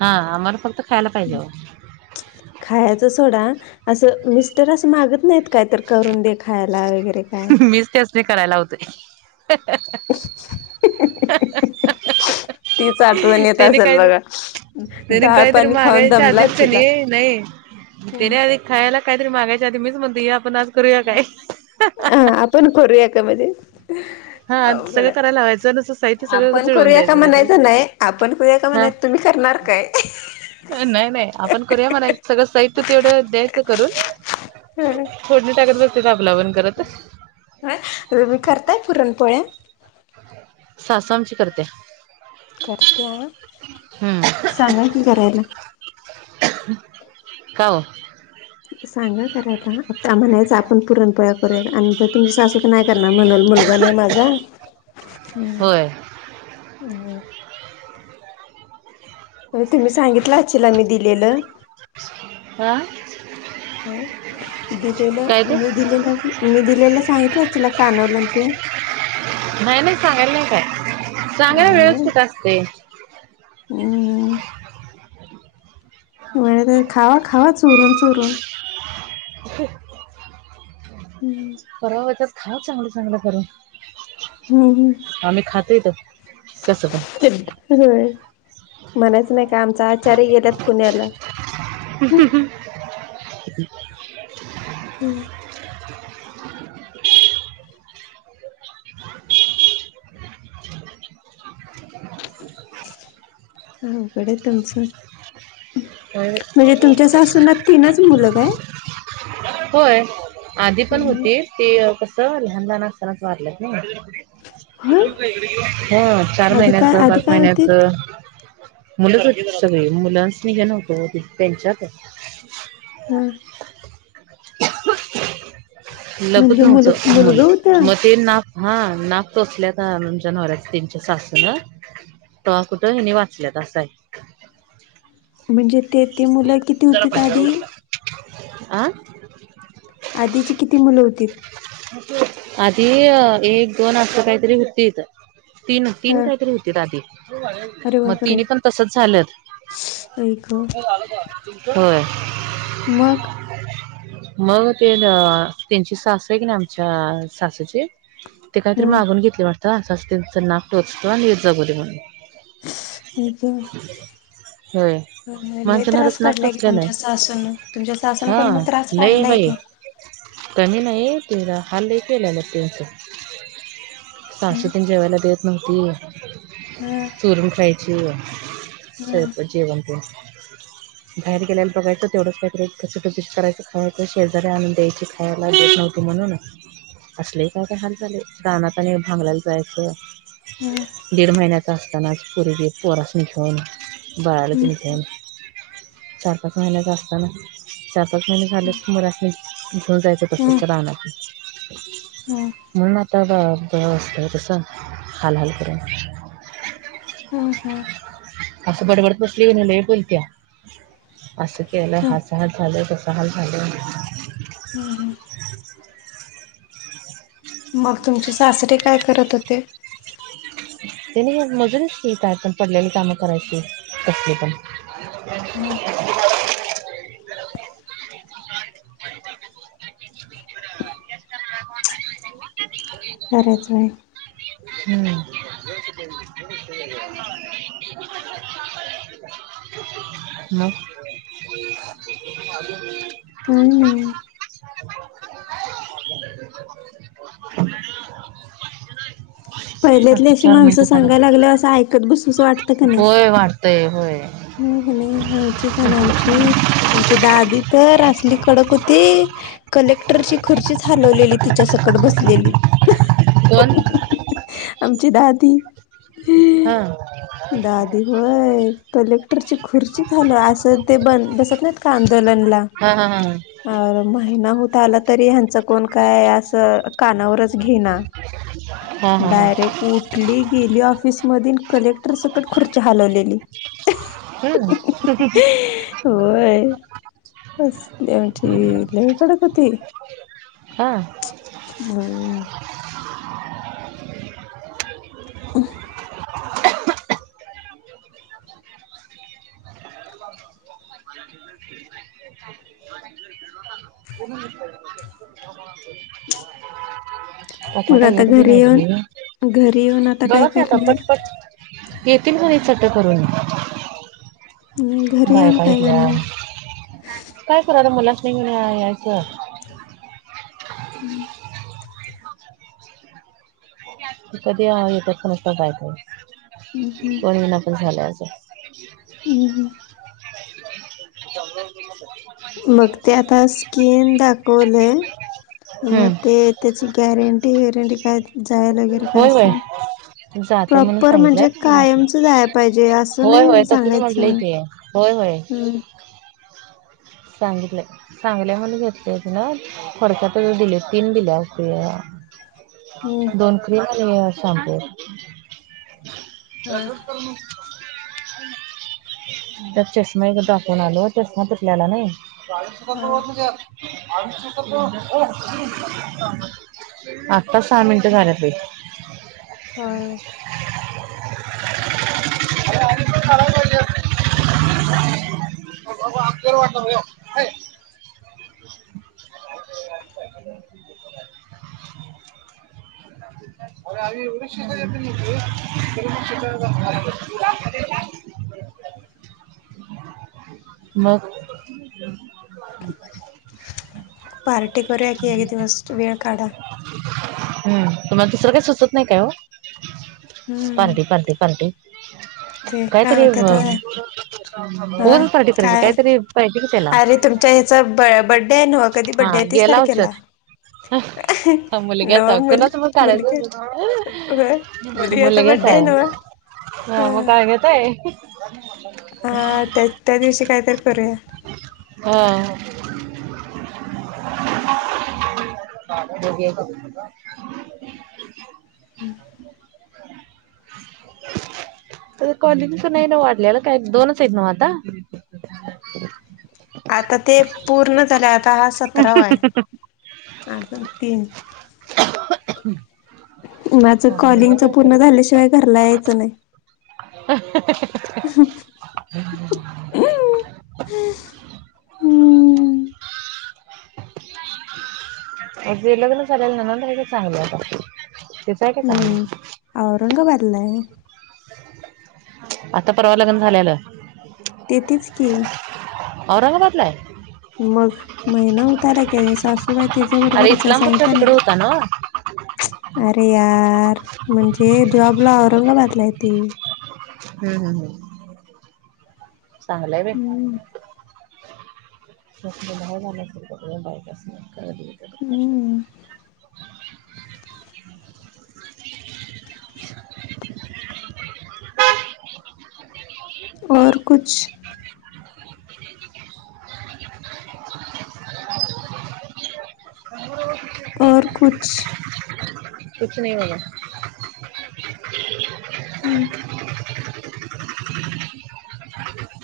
हा आम्हाला फक्त खायला पाहिजे. खायच सोडा असं मिस्टर असं मागत नाहीत काय तर करून देखायला वगैरे. काय मीच त्याच नाही करायला लावतोय. [inaudible] तीच आठवण येत त्याने असेल काय बघा त्याने डाळ काहीतरी पाणी खाऊन मागायच्या आधीच दमलाशिला. कणी नाही त्याने आधी खायला काहीतरी मागायच्या आधी मीच म्हणतेय आपण आज करूया काय ह आपण करूया याकामध्येध्ये- हा अवघड सगळं करायला लावायचं नुसतं साहित्य सगळं आपण जुळवून करूया का द्यायचं तिथं. म्हणायचं नाही आपण करूया का हा. म्हणायच. तुम्ही करणार काय? नाही नाही आपण करूया म्हणा सगळं साहित्य तेवढं द्यायचं करून. थोडणी टाकत बसते त आपलावण करत ह मी करताय पुरणपोळ्या? सासु आमची करता. करत्या हम्म सांगा कि करायला. का ओ? सांगा करायला आ आमच आपण पुरणपोळा करूया आणि तुमची सासूक नाही. त्यांना म्हणल मुलगा नाय माझा होय. हम्म. तुम्ही सांगितलं असिला मी दिलेलं आं हम काय दिलेलं ते? मी दिलेलं मी दिलेलं सांगितलं तिला कानवलं आणि ते नाही नाही सांगायला नाही काय चांगय वेळेच कुठ असते. ह म्ह तर खावा खावा चोरून चोरून हम्म परवा होतच. खावा चांगलं चांगलं करून. हम्म हम्म आम्ही खातो इथं कसं पण [inaudible] होय म्हणायच नाही का आमचा आचारी गेल्यात पुण्याला. ह ह हम्म [inaudible] हाकडे तुमचं होय म्हणजे तुमच्या सासून ना तीनच मुल काय? होय आधी पण तीन होती ते कस लहान लहान असतानाच वारलंत नाही. होय हम्म चार आधी काय महिन्याचं आधी पाच काय होतीत? महिन्याच मुलंच होतीत सगळी मुलांसनी हे नव्हतं ओ तिथ त्यांच्यात हम्म लघुत म्हणजे मुल नव्हतं मूल मुलगं होतं मग ते ना हा नाक टोचल्यात आमच्या नवऱ्याच तेनच्या सासून. तवा कुठं हेनी वाचल्यात असं हाय. म्हणजे तेथे मुलं किती होतीत आधी? आं‌ [inaudible] आधीची किती मुलं होतीत? आधी अं एक दोन असं काय तरी हुतीत. तीन तीन हा. काहीतरी हुतीत आधी अरे मग बापरे! तिन्ही पण तसच झालं. आई गं. होय. मग मग ते अं. त्यांची सासू आहे कनी आमच्या सासूची ते काहीतरी हा मागून घेतली वाटत. असं असं त्याच नाक टोचतो आणि जगुदे म्हणून [unintelligible] आई गं. होय. मग लई आमच्या त्रास नवऱ्याचं नाक काढलाय की टोचलेलं तुमच्या आहे सासून तुमच्या सासून पण हा मग त्रास लय काढलाय बाई की. कमी नाही तेला हाल लई केलेलं त्याचं. सासु तेन जेवायला देत नव्हती. हा. चोरून खायची हम्म [unintelligible] जेवण तेन. बाहेर गेल्यायला बघायचं तेवढंच काहीतरी चुटुकदिशी करायचंं खायच शेजारी आणून द्यायचे. खायला देत नव्हती म्हणून अस लई काय काय हाल झाले रानात आणि भांगलायला जायचं. हम्म दीड महिन्याच असतानाच पुरगी पोरासनी घेऊन. बाळाला हम्म तेन घेऊन. चार पाच महिन्याच असताना चार पाच महिने झाले की [unintelligible] घेऊन जायचं हम्म तसंच रानात हम्म म्हणून आता [unintelligible] तसं हाल हाल करून हम्म हम्म. असं बडबडत बसली कणी लई बोलत्या असं केलं हम्म. असं हाल खाल्ल तसं. हाल झालं. हम्म हम्म. मग तुमचे सासरे काय करत होते. तेनी होय मजुरीचं की काय पण पडलेली कामं करायची कसली पण [inaudible] [unintelligible] खरंच आहे. हम्म. [unintelligible] मग [inaudible] काय नाही. [inaudible] [inaudible] [inaudible] पहिल्यातली आता अशी चार माणसं मिनिटं झाला. सांगाय लागल्याव असं ऐकत बसूस वाटत. होय वाढतय होय. [unintelligible] आमची दादी तर असली कडक होती. कलेक्टरची खुर्चीच हलवलेली तिच्या सकट बसलेली. कोण? आमची दादी. हा. दादी होय कलेक्टरची खुर्ची झाल असं ते बन बसत नाही. आंदोलनला हा हा हा अ महिना होत आला तरी ह्यांचं कोण काय असं कानावरच घेना. हा हा हा डायरेक्ट. उठली गेली ऑफिसमधी न कलेक्टर सकट खुर्ची हलवलेली. होय. व्हय असली आमची लय कडक होती. हा. [unintelligible] [inaudible] मग पताता आता येत बी घरी येऊन नाही बघ घरी येऊन आता काय जेवा की आता करणार पटपट. येतील कोणी चट करून. आणि घरी येऊन बायका काय इथल्या करणार? काय कराला मुलास्नी [unintelligible] यायचं. हम्म. कधी येतात प नसतायत हम् नाही कोण विना पण झालं अजं [inaudible] हम्म. [unintelligible] मग ते आता स्किन दाखवले मग ते हम्म त्याची गॅरंटी वेरंटी काय जायल वगैरे काय होय होय असं. जाते म्हणून प्रॉपर म्हणजे सांगितल्यात कायमच जायला पाहिजे असं होय होय नाही तसच म्हटलंय सांगायचं. की होय होय. ह सांगितलं. चांगल्या म्हण भेते ति ना फोडक्यात दिले तीन दिल्या असती. हम्म दोन क्रीम आणि अं शॅम्पू. हा [unintelligible] त्या चष्माच दाखवून आलो. चष्मा तुटल्याला नाही. हा आत्ता सहा मिनिटं झाल्यात बाई. होय. [unintelligible] [unintelligible] [unintelligible] मग पार्टी कररकी हगतीव अ अस वेळ काढा. हम्म तुम्हाला दुसरं काही सुचत नाही काय हो हम्म पार्टी पां्टी पार्टी. ते काय कायतरी. म्हणते न तर होय पाठी कराये काय काहीतरी पाहिजे की त्याला. अरे तुमच्या ह्याचा ब बड्डे हाय न्हव. हा गेला. [unintelligible] ह ह नव मुलग्याचाय मुल कुणासमोर मुलगी काढायच. होय मुलग्याचा मुलग्याच बड्डे आहे नव्ह हा ह मग काय न्हेताय हा त्या त्या दिवशी कायतरी करूया. हा. [inaudible] [unintelligible] हम् [unintelligible] तर कवालिजीच नाही ना वाढलेला काय दोनच आहेत ना आता. आता ते पूर्ण झाले आता. सतरा वय अठज तीन. माझं कॉलिंग च पूर्ण झाल्यावा शिवाय घरला यायचं नाही. हम्म [inaudible] तेे लग्न झालेला ना, [unintelligible] चांगलं आता. आहे का हम्म चांगलं औरंगाबादलाय? आता परवा लग्न झालेलं. ते तेथच की. औरंगाबादलाय? मग महिना होत आलाय क सासूबाई त्याच्या अरे बरोबरच आहे इस्लामपूरच्या सांगितलं तिकडे ना. होता पच, अरे यार म्हणजे जॉबला औरंगाबादला ये ती. हम्म हम् हम् चांगलंय बाय. हम्म. बाहेर झा बायक [inaudible] हम्. और कुछ? और कुछ? कुछ नहीं होगा. हम्.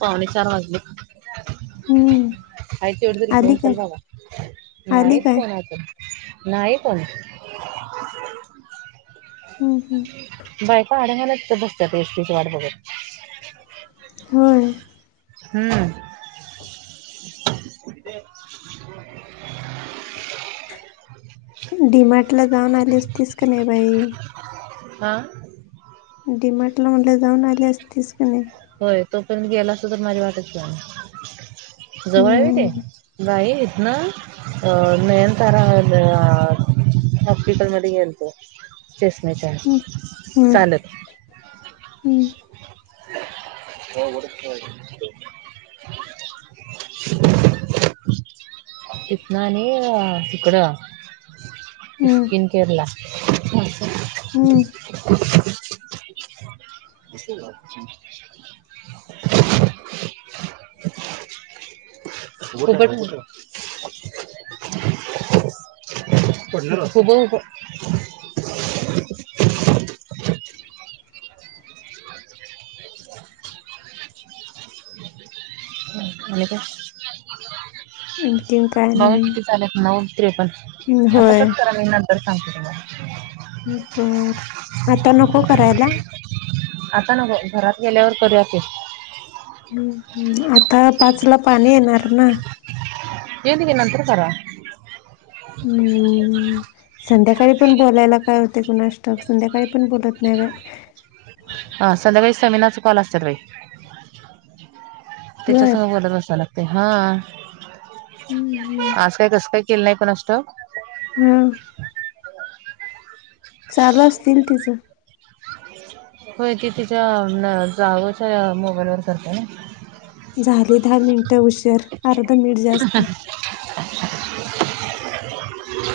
पावणे चार वाजले. हम्म. आय ते एवढ तरी आली घेऊन चल काय बाबा, आली नाही काय? फोण आता, नाही फोन हम् हम्. बायका [unintelligible] अडंगना बसत्यात एसटीची वाट बगत. होय. हम्म. डीमार्ट ला जाऊन आली स, तीस का नाई बाई? हां? डीमार्टल म्हनले जाऊन आली असतीस का नाई? होय तोपर्यंत गेला असं तर माझी वाट्याची बी आन. जवळ वय हम्म ते बाई. न अ नयन तारा अं न हॉस्पिटलमधे गेलतो, चषम्याच्या हम्म हम्म चालत. हम्म. हो गड [inaudible] [unintelligible] इथंन आणि हीकडं. [unintelligible] हम्म स्किन केअरला. हम्म [inaudible] [unintelligible] [unintelligible] उभं उभ [inaudible] [inaudible] आणि काय? आनकीन काय नाय. जालेत नऊ त्रेपण, आता श [unintelligible] करा मी नंतर सांगते तुम्हाला. ह्म बर आता नको करायला? आता न गो घरात गेल्यावर करूयाके. ह्म आता पाच ला पाणी येणार ना? येऊंदेकि नंतर करा. हम. संध्याकाळी पण बोलायला काय होतय कुणास ठाउक? संध्याकाळी पण बोलत नाही व्हय. हा संध्याकाळी सेमिनारचं कॉल असत्यात बाई. बर त्याच्यासंग बोलत बसाय लागतय, हा हम्म, हम्म. आज काय कसं काय? केलं नाही कुणास ठाऊक. हम. चालू असतील तिचं. होय, ती तिच्या जावंच्या मोबाईल वर करतत्याना. झाली दहा मिनिटं हुश्शर अर्धा मिनिट जास्त [inaudible]